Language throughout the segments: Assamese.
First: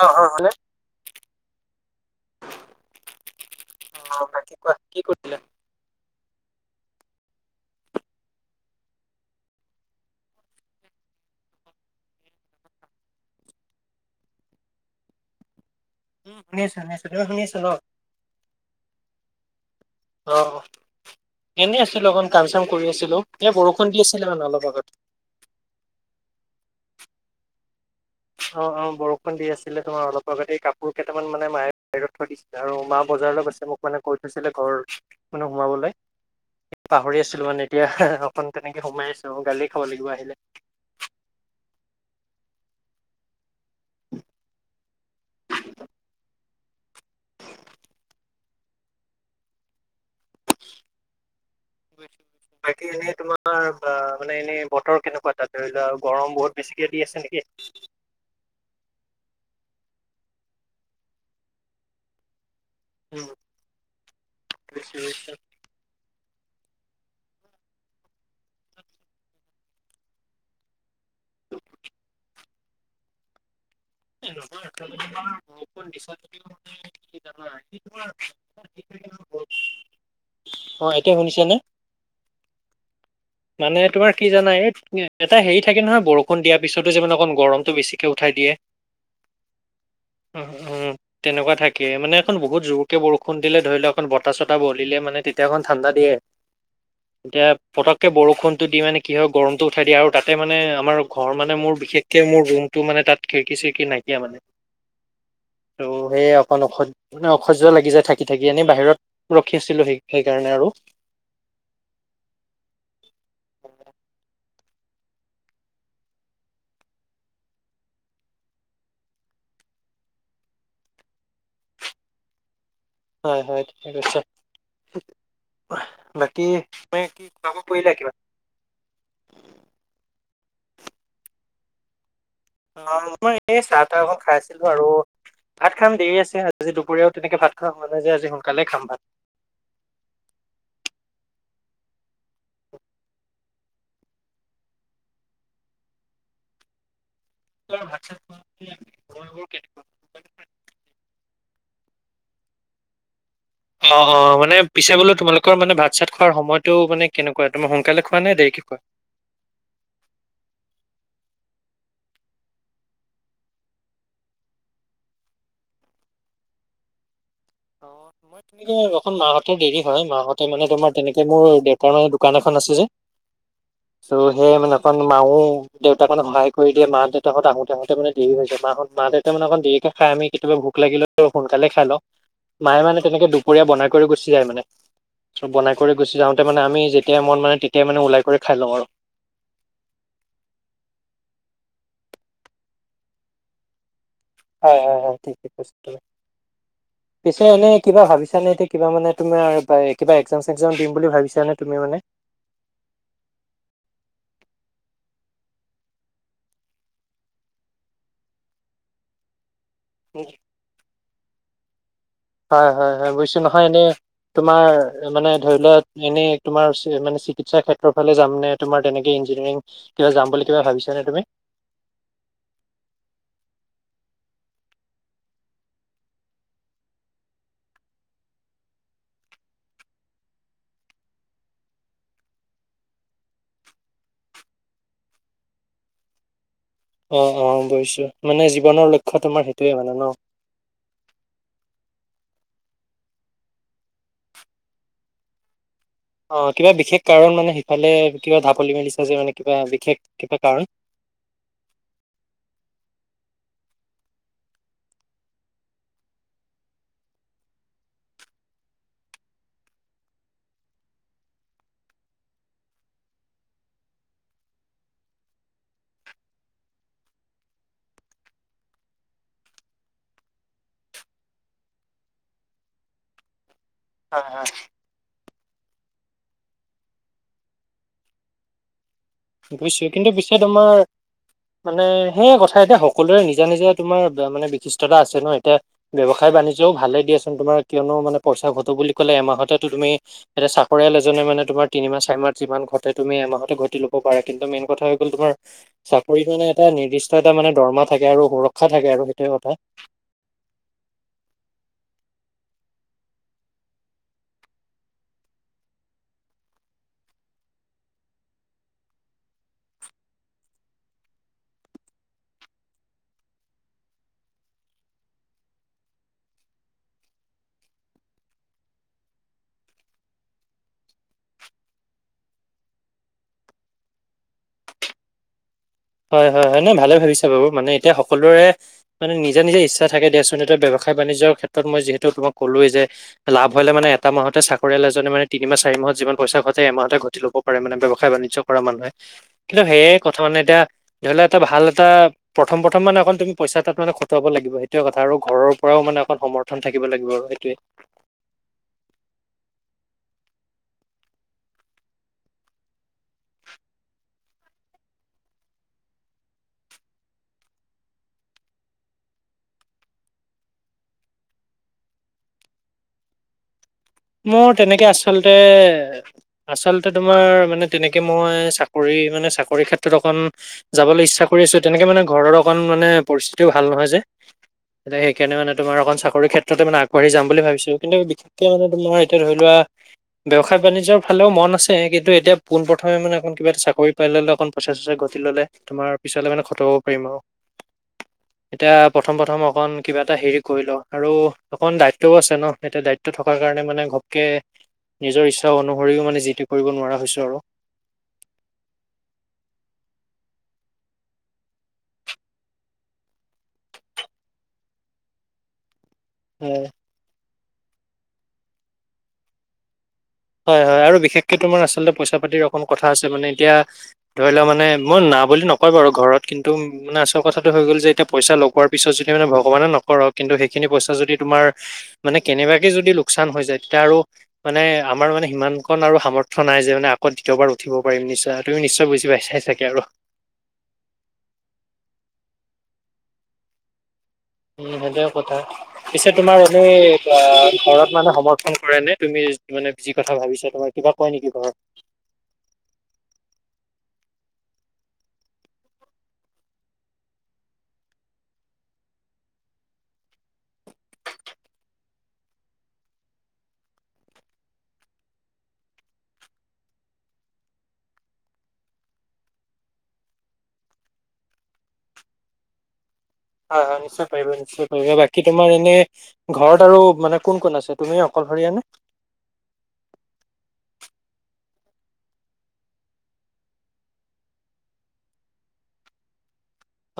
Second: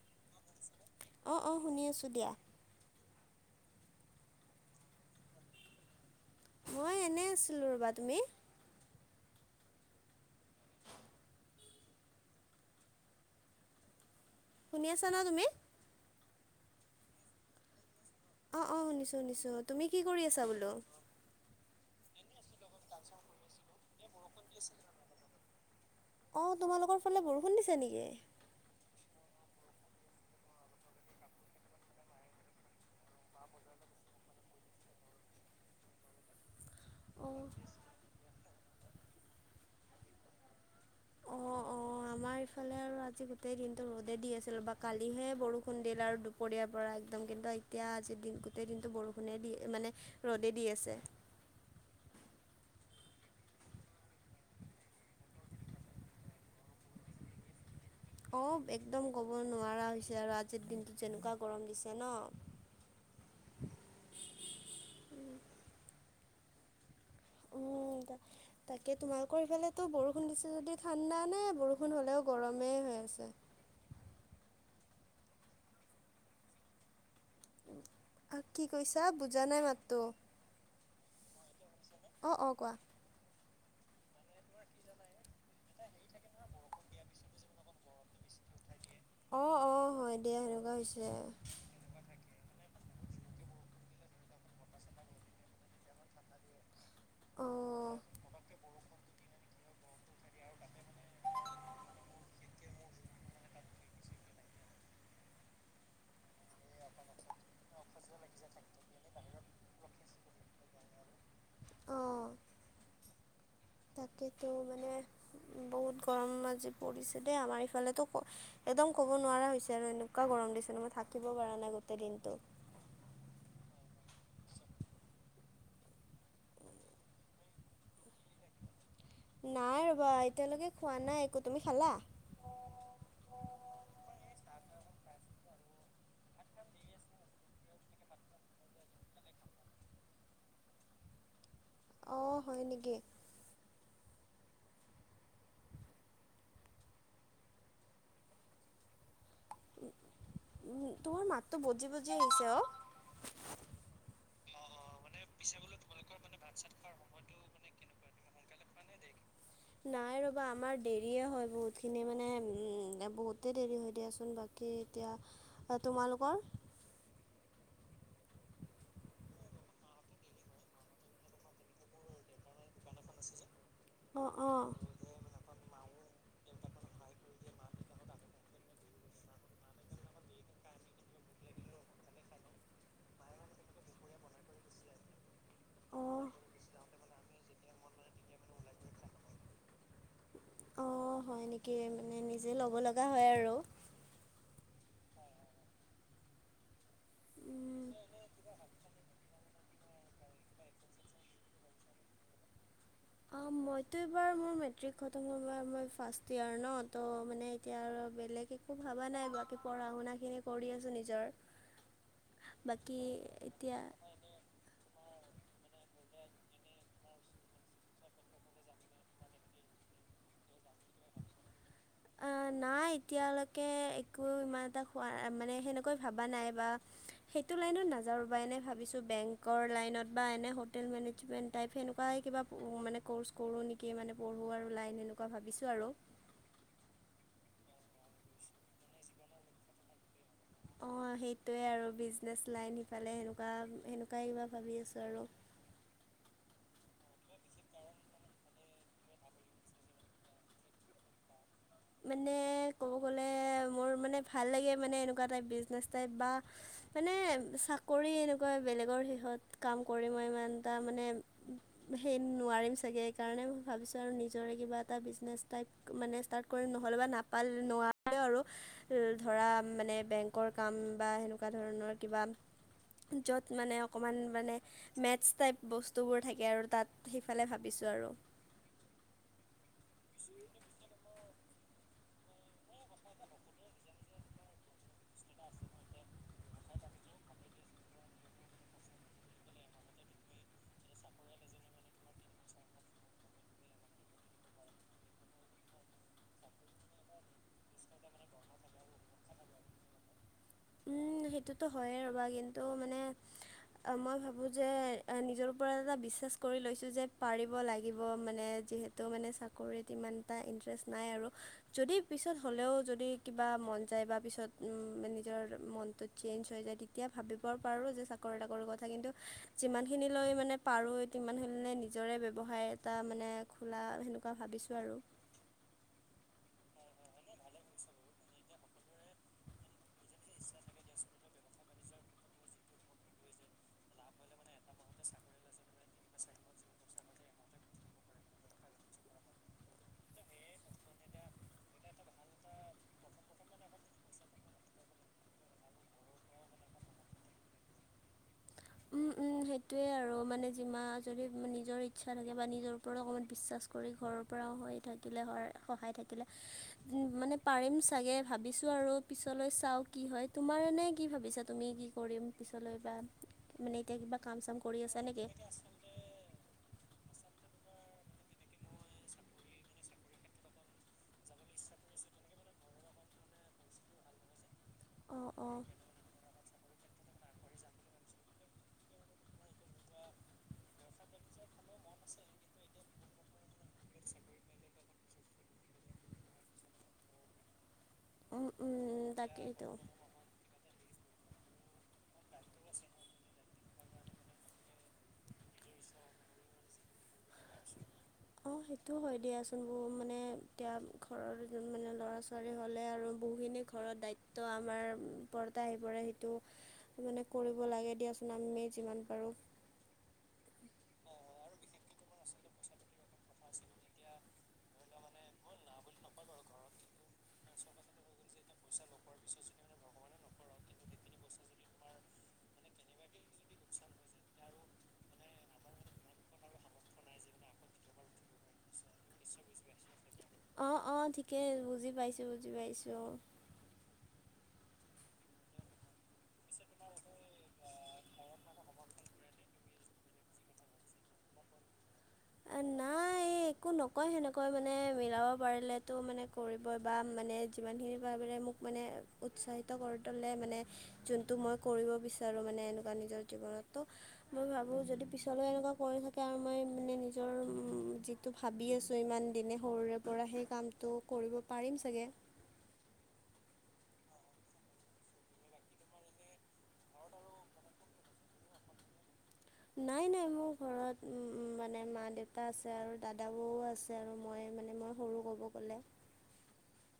অ', অ', হলে অ', অ', শুনি আছোঁ দিয়া অ বাকি কোৱা কি [unintelligible] মই এনেই আছিলোঁ ৰ'বা তুমি শুনি আছা ন তুমি উম শুনি আছো শুনি আছো তুমি শুনি আছা ন অ', অ', শুনিছোঁ শুনিছোঁ তুমি কি কৰি আছা বোলো এনে আছিলো অকণ কাম চাম কৰি আছিলো এ বৰষুণ দি আছিলে মানে অলপ আগত অ', তোমালোকৰ ফালে বৰষুণ দিছে নিকি অ', অ', বৰষুণ দি আছিলে তোমাৰ অলপ আগতে কাপোৰ কেইটামান মানে মায়ে বাহিৰত থৈ দিছিলে আৰু মা বজাৰলৈ গৈছে মোক মানে কৈ থৈছিলে ঘৰ মানে সোমাবলে পাহৰি অঁ আছিলো মানে এতিয়া অকণ তেনেকে সোমাই আছো গালিয়ে খাব লাগিব আহিলে অ আমাৰ ইফালে আৰু আজি গোটেই দিনটো ৰ'দে দি আছিল ৰবা কালিহে বৰষুণ দিলে আৰু দুপ দুপৰিয়াৰ পৰা একদম কিন্তু এতিয়া আজিৰ দিন গোটেই দিনটো বৰষুণে দিয়ে মানে ৰ'দেই দি আছে ঐ বাকী এনেই তোমাৰ মানে এনেই বতৰ কেনেকুৱা তাত ধৰি লোৱা গৰম বহুত বেছিকে দি আছে নিকি অ একদম ক'ব নোৱাৰা হৈছে আৰু আজিৰ দিনটোত যেনুকা গৰম দিছে ন উম বুজিছো বুজিছো উম তা তাকে তোমালোকৰ ইফালেতো বৰষুণ দিছে যদি ঠাণ্ডা নে বৰষুণ হ'লেও গৰমেই হৈ আছে [unintelligible] আহ কি কৈছা বুজা নাই মাতটো অ', এতিয়া শুনিছে নে অঁ অঁ কোৱা মানে তোমাৰ কি জানাই এই এটা হেৰি থাকে নহয় বৰষুণ দিয়াৰ পিছতো যে মানে অকণ গৰমটো বেছিকে উঠাই দিয়ে অ অ হয় দিয়া সেনকা হৈছে তাকে মানে এখন বহুত জোৰকে বৰষুণ দিলে ধৰি লোৱা এক বতাহ চতাহ বলিলে মানে তেতিয়া অকন ঠাণ্ডা দিয়ে এতিয়া অ', পতককে বৰষুণটো দি মানে কি হয় গৰমটো উঠাই দিয়ে আৰু তাতে মানে আমাৰ ঘৰ মানে মোৰ বিশেষকে মোৰ ৰুমটো মানে তাত খিৰিকী চিৰিকি নাইকিয়া মানে ত' সেই অকন অসহ মানে অসহ্য লাগি যায় থাক থাকি থাকি এনে বাহিৰত ৰখিছিলোহি সেইকাৰণে আৰু অ [unintelligible] তাকেতো মানে বহুত গৰম আজি পৰিছে দেই আমাৰ ইফালেতো ক একদম ক'ব নোৱাৰা হৈছে আৰু এনেকুৱা গৰম দিছে মই থাকিব পৰা নাই গোটেই দিনটো হয়, হয়, ঠিকে কৈছে। বাকী তুমি খোৱা বোৱা কৰিলা কিবা? নাই ৰ'বা, এতিয়ালৈকে খোৱা নাই একো, তুমি খালা? অ', মই এই, চাহ তাহ অকন খাইছিলো আৰু ভাত খাম দেৰি আছে, আজি দুপৰীয়াও তেনেকে ভাত খাৱা হোৱা নাই যে আজি সোনকালে খাম ভাত। অ', হয় নেকি? ম ভাত চাত [unintelligible] উম, তোৰ মাততো বজি বজি আহিছে অ' অ', অ', মানে পিছে বোলো, তোমালোকৰ মানে ভাত চাত খোৱাৰ সময়তটো মানে কেনেক কয় তুমি, সোনকালে খোৱা নে দেৰি কে খোৱা? নাই ৰ'বা, আমাৰ দেৰিয়ে হয়, বহুতখিনি মানে উম, বহুতে দেৰি হয়, দিয়াচোন ব কি এতিয়া অ', তোমালোকৰ [inaudible] [unintelligible] এখন মাহতৰ দেৰি হয় মাহঁতে মানে তোমাৰ তেনেকৈ মোৰ দেউতাৰৰ দোকান এখন আছে যে। আৰু অঁ সেই অঁ মানে [unintelligible] মাও দেউতাক মানে সহায় কৰি দিয়ে, মা-দেউতাহত আহোতে আহোতে মানে দেৰি হৈছে, মাহত মা-দেউতা মানে অকণ দেৰিকে খাই, আমি কেতিয়াবা ভোক লাগিলে, [unintelligible] সোনকালে খাই লওঁ। মায়ে মানে তেনেকে দুপৰীয়া বনাই কৰি গুচি যায় মানে। বনাই কৰি গুচি অঁ যাওঁতে, মানে আমি যেতিয়াই মন মানে তেতিয়াই মানে ওলাই কৰি খাই লওঁ আৰু অ', হয় নেকি, মানে নিজে ল'ব লগা হয় আৰু হয়, হয়, হয়, ঠিকেই কৈছা‌ তুমি। পিছে, এনে কিবা ভাবিছা নে, এতিয়া কিবা মানে তুমাৰ বাই, কিবা এক্সাম চেক্সাম দিম বুলি ভাবিছানে, তুমি মানে মইতো এইবাৰ মোৰ মেট্ৰিক খতম হল বা মই ফাৰ্ষ্ট ইয়াৰ ন ত' মানে এতিয়া আৰু বেলেগ একো ভাবা নাই, বাকী পঢ়া শুনা খিনি কৰি আছো নিজৰ। হয়, হয়, বাকী হয়, বুজিছোঁ নহয় এতিয়া এনেই তোমাৰ, মানে ধৰি লোৱা, এনেই তোমাৰ চি মানে, চিকিৎসা ক্ষেত্ৰৰ ফালে যাম নে তোমাৰ তেনেকে, ইঞ্জিনিয়াৰিং কিবা যাম বুলি, কিবা ভাবিছা নে তুমি? আ, নাই এতিয়ালৈকে একো ইমান এটা খোৱা, মানে সেনেকৈ ভবা নাই বা সেইটো লাইনত নাযাওঁ ৰ, এনেই ভাবিছো বেংকৰ লাইনত বা এনে হোটেল মেনেজমেন্ট টাইপ সেনেকুৱাই কিবা, ও মানে ক'ৰ্চ কৰোঁ নেকি, মানে পঢ়োঁ আৰু লাইন এনেকুৱা ভাবিছোঁ আৰু অ', অ', বুজিছো, মানে জীৱনৰ লক্ষ্য, তোমাৰ সেইটোয়ে মানে ন। অ', সেইটোৱে আৰু বিজনেছ লাইন, সিফালে সেনেকুৱা, সেনেকুৱাই কিবা ভাবি আছোঁ আৰু অ', কিবা বিশেষ কাৰণ, মানে সিফালে কিবা ঢাপলি মেলিছা যে মানে, কিবা বিশেষ কিবা কাৰণ মানে, ক'ব গ'লে, মোৰ মানে ভাল লাগে, মানে এনেকুৱা টাইপ বিজনেছ টাইপ বা মানে চাকৰি, এনেকুৱা বেলেগৰ শেহত কাম কৰি মই ইমানটা মানে উম। সেই নোৱাৰিম চাগে, সেইকাৰণেই ভাবিছোঁ আৰু নিজৰে কিবা এটা বিজনেছ টাইপ মানে ষ্টাৰ্ট কৰিম নহ'লে বা নাপাল নোৱাৰে আৰু ল ধৰা, মানে বেংকৰ কাম বা সেনেকুৱা ধৰণৰ কিবা য'ত মানে অ' অকণমান হয় হয়। মানে, মেটছ টাইপ বস্তুবোৰ থাকে আৰু তাত সেইফালে ভাবিছোঁ আৰু বুইছো কিন্তু পিছে, তোমাৰ মানে সেয়া কথা, এতিয়া সকলোৰে নিজা, নিজা তোমাৰ বে মানে বিশিষ্টতা আছে ন, এতিয়া ব্যৱসায় বাণিজ্যিও ভালেই দিয়াচোন তোমাৰ কিয়নো মানে, পইচা ঘটো বুলি ক'লে, এমাহতেতো তুমি এতিয়া চাকৰিয়াল এজনে, মানে তোমাৰ তিনিমাহ চাৰিমাহত যিমান ঘটে, তুমি এমাহতে ঘটি ল হ'ব পাৰে কিন্তু মেইন কথা হৈ গ'ল তোমাৰ। চাকৰিটো মানে এটা নিৰ্দিষ্ট এটা মানে দৰহমা থাকে আৰু সুৰক্ষা থাকে আৰু সেইটোৱে কথা। উম সেইটোতো হয়েই ৰ'বা কিন্তু মানে। মই ভাবোঁ যে নিজৰ ওপৰত এটা বিশ্বাস কৰি লৈছোঁ যে পাৰিব লাগিব মানে যিহে। তো মানে চাকৰিত ইমান এটা ইণ্টাৰেষ্ট নাই আৰু। যদি পিছত হ'লেও যদি কিবা মন যায় বা পিছত উম মানে। নিজৰ মনটো চেঞ্জ হৈ যায় তেতিয়া ভাবিব পাৰোঁ যে চাকৰি তাকৰিৰ কথা কিন্তু। যিমানখিনি লৈ মানে পাৰোঁ সিমানখিনি লৈ নিজৰে ব্যৱসায় এটা মানে। খোলা সেনেকুৱা ভাবিছোঁ আৰু। হয় হয় হয় নাই ভালে ভাবিছা বাৰু মানে এতিয়া সকলোৰে। মানে নিজ নিজ ইচ্ছা থাকে দিয়াচোন ব্যৱসায় বাণিজৰ ক্ষে। তত মই যিহেতু তোমাক কলোৱেই যে লাভ হলে মানে এটা মাহতে চাক। পৰিয়াল এজ মানে তি ম চাৰি মাহত যি পইচা ঘটে এমাহতে ঘটি ল'ব। কৰে মানে ব্যৱসায় বাণিজ্য কৰা মানুহে কিন্তু সেয়ে কথা মানে এতিয়া ধৰি লোৱা এটা ভাল এটা। প্ৰথম প্ৰথম মানে তুমি তাত মানে খটাব লাগ সেইোৱে কথা আৰু ঘৰৰ পৰাও মানে অক সমৰ। থন থাকিব লাগিব আৰু সেইটোৱে। উম। সেইটোৱে আৰু মানে যিমান যদি নিজৰ ইচ্ছা থাকে বা নিজৰ ওপৰত অকণমান বিশ্বাস। কৰি ঘৰৰ পৰাও হৈ থাকিলে হ সহায় থাকিলে। [unintelligible] ওম মানে পাৰিম চাগে ভাবিছোঁ আৰু পিছলৈ চাওঁ কি হয় তোমাৰ এনে কি ভাবিছা তুমি কি কৰিম। পিছলৈ বা। মানে এতিয়া কিবা। কাম মোৰ চাম কৰি তেনেতে আছা নেকি? আচলতে। আচলতে তোমাৰ মানে তেনেকে মই চাকৰি মানে চাকৰি ক্ষেত্ৰত অকণ। যাবলৈ ইচ্ছা কৰি আছো তেনেকে মানে ঘৰৰ অকণ মানে পৰিস্থিতিও ভাল নহয় যে। এ সেই অঁ কাৰনে অঁ তোমাৰ লগত চাকৰি ক্ষেত্ৰতে মানে আগবাঢ়ি যাম বুলি ভাবিছো। কিন্ত বিশেষকৈ মানে তোমাৰ এতিয়া ধৰি লোৱা। ব্যৱসায় বাণিজ্্যৰ ফালেও মন আছে কিন্তু এতিয়া পোন প্ৰ্ৰথমে মানে অকণ কিবা এটা চা। কৰিৰি পাই ললে অকণ পইচাছ চচ ঘটি ল'লে তোমাৰ পিছে মানে খটাব পাৰিম আও। উম, এতিয়া উম, প্ৰথম -প্ৰথম- তাকেইতো। অকন কিবা। এটা হেৰি কৰি ল আৰু অকখন দায়িত্বও আছে ন এতিয়া দায়িত্ব থকাৰ। মানে ঘপকে নিজৰ ইচ্ছা অনুসৰিও মানে জিটো কৰিব নোৱাৰা হৈছো আৰু। অ সেইটো হয় দিয়াচোন বহ মানে এতিয়া ঘৰৰ এ মানে ল'ৰা ছোৱালী হ'লে আৰু বহুখিনি। ঘৰত দায়িত্ব আমাৰ ওপৰতে আহি পৰে। টো হয় মানে কৰিব লাগে দিয়াচোন আমি যিমান পাৰোঁ। হয় -হয়- আৰু বিশেষকে তোমাৰ আচলতে পইচা পাতিৰ অকণ কথা আছে মানে এতিয়া। ধৰি লোৱা মানে মই না বুলি নকয় বাৰু ঘৰত কিন্তু। মানে আচল কথাটো হৈ গ'ল যে এতিয়া পইচা লগোৱাৰ পিছত যদি মানে ভগৱানে নকৰক কিন্তু সেইখিনি পইচ যদি তোমাৰ। মানে কেনেবাকে যদি লোকচান হৈ যায় তেতিয়া আৰু মানে। আমাৰ মানে সিমান কণ আৰু সামৰ্থয় নাই যে মানে আগত দ্বিতীয়াৰ উঠিব পাৰম নিশ্চয় আৰু তুমি নিশ্চয় বুজি পাই চাই চাগে আৰু। অঁ- অঁ -ঠিকেই বুজি পাইছোঁ বুজি পাইছোঁ। উম সেইটোয়ও কথা পিছে তোমাৰ ভাবে ঘৰত মানে সমৰ। কৰে নে তুমি মানে যি কথা ভাবিছা তোমাৰ কিবা কয় নেকি ঘৰত। [inaudible] নাই। এই একো নকয় সেনেকৈ মানে মিলাব পাৰিলেতো মানে কৰিবই বা মানে যিমানখিনি পাৰে মোক। মানে উৎসাহিত কৰি তোলে মানে যোনটো মই কৰিব বিচাৰো মানে এনেকুৱা নিজৰ জীৱন তো মই ভাবো যদি পিছলৈ এনেকুৱা কৰি থাকে আৰু মই মানে নি নিজৰ যিটো ভাবি আছোঁ ইমান দিনে সৰুৰে পৰা সেই কামটো কৰিব পাৰিম চাগে। হয়-হয় নিশ্চয় পাৰিবা, নিশ্চয় পাৰিবা। বাকী তোমাৰ এনে ঘৰত আৰু মানে কোন কোন আছে? তুমি অকলশৰীয়া নে? নাই নাই মোৰ ঘৰত উম মানে মা দেউতা আছে আৰু দাদা বৌও আছে। আৰু মই মানে মই সৰু ক'ব গ'লে।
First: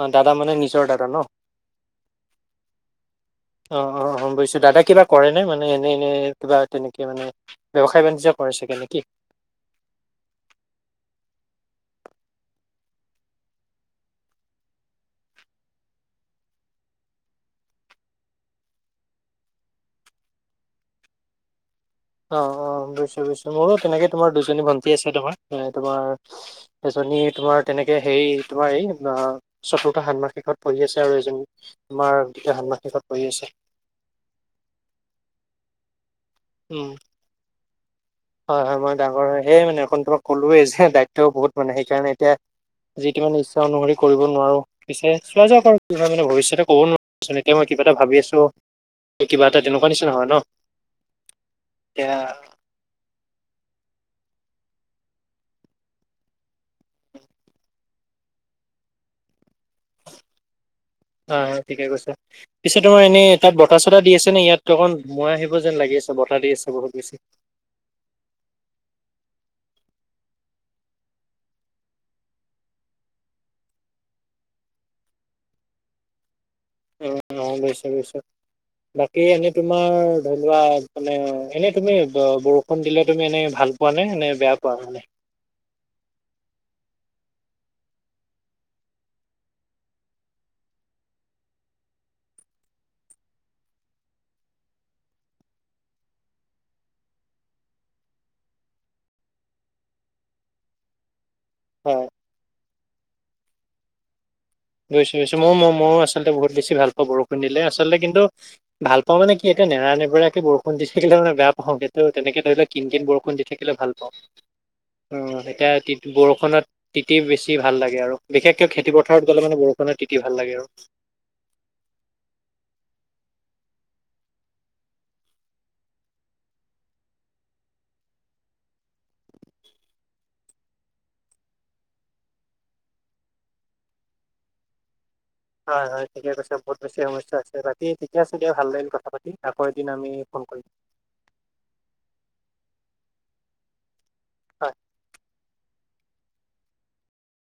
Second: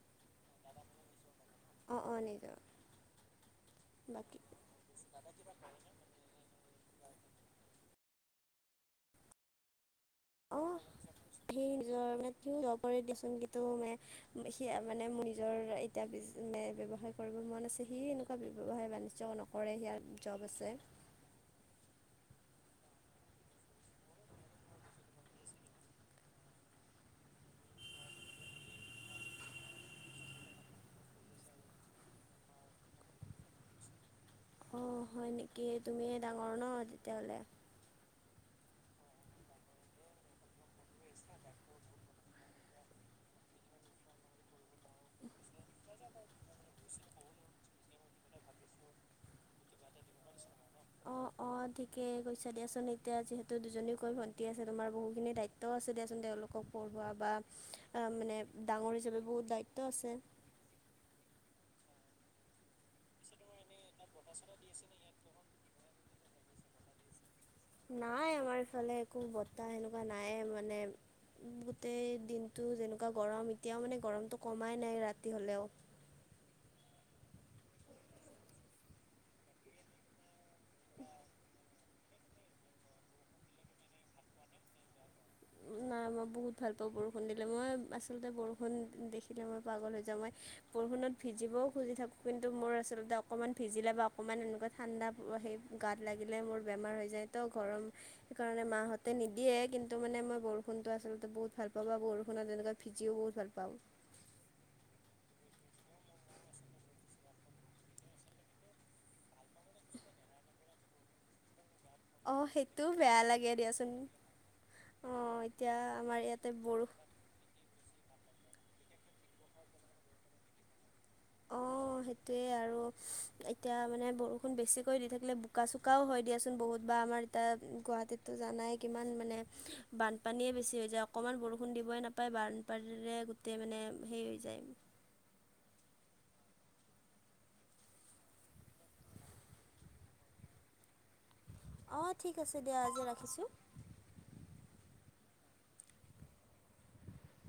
অ দাদা মানে নিজৰ দাদা ন? অ অ নিজৰ। অ-অ-অ গম বাকী পাইছো। দাদা কিবা কৰে নে মানে এনে এনে কিবা তেনেকে মানে ব্যৱসায় বাণিজ্য কৰে চাগে নেকি? [inaudible] সি নিজৰ মানে [unintelligible] কৰে দিয়াচোন কিন্তু মানে সি মানে মোৰ নিজৰ এতিয়া ব্যৱসায় কৰিবলৈ মন আছে সি এনেকুৱা ব্যৱসায় বাণিজ্য নকৰে সিয়াৰ জব আছে। অ অ বুজিছো-বুজিছো মোৰো তেনেকে তোমাৰ দুজনী ভণ্টি আছে তোমাৰ মানে তোমাৰ এজনী তোমাৰ তেনেকে হেৰি তোমাৰ এই চতুৰ্থ ষাত্মশিকত পঢ়ি আছে আৰু এজন আমাৰ দ্বিতীয় ষান্মাশিকত পঢ়ি আছে। অ হয় নেকি তুমিয়ে ডাঙৰ ন উম তেতিয়াহ'লে? হয় হয় মই ডাঙৰ হয়। সেই মানে অকন তোমাক ক'লোৱেই যে দায়িত্বও বহুত মানে সেইকাৰণে এতিয়া যি টি মানে ইচ্ছা অনুসৰি কৰিব নোৱাৰো। পিছে চোৱা যাওক আৰু কি হয় মানে ভৱিষ্যতে ক'ব নোৱাৰোচোন এতিয়া মই কিবা এটা ভাবি আছো কিবা এটা তেনেকুৱা নিচিনা হয় ন? অ অ ঠিকে এতিয়া কৈছা দিয়াচোন এতিয়া যিহেতু দুজনীকৈ ভণ্টী আছে তোমাৰ বহুখিনি দায়িত্ব আছে দিয়াচোন তেওঁলোকক পঢ়োৱা বা আ মানে ডাঙৰ হিচাপে বহুত দায়িত্ব আছে। হয় হয় ঠিকে কৈছে। পিছে তোমাৰ এনেই তাত বতাহ-চতাহ দি আছে নে? ইয়াত অকন মই আহিব যেন লাগি আছে বতাহ দি আছে বহুত বেছি। নাই আমাৰ ইফালে একো বতাহ সেনেকুৱা নাই মানে গোটেই দিনটো যেনেকুৱা গৰম এতিয়াও মানে গৰমটো কমাই নাই ৰাতি হ'লেও। অ অ লৈছো লৈছো। বাকী এনে তোমাৰ ধৰি লোৱা মানে এনে তুমি বৰষুণ দিলে তুমি এনে ভাল পোৱা নে? নে বেয়া পোৱা তুমি? নাই মই বহুত ভাল পাওঁ বৰষুণ দিলে। মই আচলতে বৰষুণ দেখিলে মই পাগল হৈ যাওঁ মই বৰষুণত ভিজিবও খুজি থাকোঁ, কিন্তু মোৰ আচলতে অকণমান ভিজিলে বা অকণমান এনেকুৱা ঠাণ্ডা সেই গাত লাগিলে মোৰ বেমাৰ হৈ যায় তো ঘৰম সেইকাৰণে মাহঁতে নিদিয়ে কিন্তু ত মানে মই বৰষুণো আচলতে বহুত ভাল পাওঁ বা হয় বৰষুণত এনেকুৱা ভিজিও বহুত ভাল পাওঁ। বুজিছো বুজিছো ম-ম-মইও আচলতে বহুত বেছি ভাল পাওঁ বৰষুণ দিলে আচলতে কিন্তু ভাল পাওঁ মানে কি ইতিয়া নেৰা নেপেৰাকে বৰষুণ দিছিলে মানে বেয়া পাওঁ গে। ত তেনেকে অঁ ধৰি লও কিন সেইটোও কিন বেয়া বৰষুণ দি লাগে থাকিলে ভাল দিয়াচোন পাওঁ। অ অঁ এতিয়া তি আমাৰ ইয়াতে বৰষুণত বৰষুণ তি তি বেছ ভাল লাগে আৰু। বিশেষকে খেতিপথাৰত গ'লে মানে বৰষুণে তিতি ভাল লাগে আৰু। [inaudible] অ সেইটোৱেই আৰু এতিয়া মানে বৰষুণ বেছিকৈ দি থাকিলে বোকা-চোকাও হয় দিয়াচোন বহুত বা আমাৰ ইটা গুৱাহাটীততো জানাই কিমান মানে বানপানীয়েই বেছি হৈ যায়, অকণমান বৰষুণ দিবই নাপায় পায়। বানপানীৰে গোটেই মানে সেই হৈ যায়। হয়, হয়, ঠিকে কৈছে বহুত বেছি সমস্যা আছে, বাকী ঠিকে আছে দিয়ক ভাল লাগিল কথা পাতি, আকৌ এদিন আমি ফোন কৰিম। অ', ঠিক আছে দিয়া আজি ৰাখিছোঁ। হয়।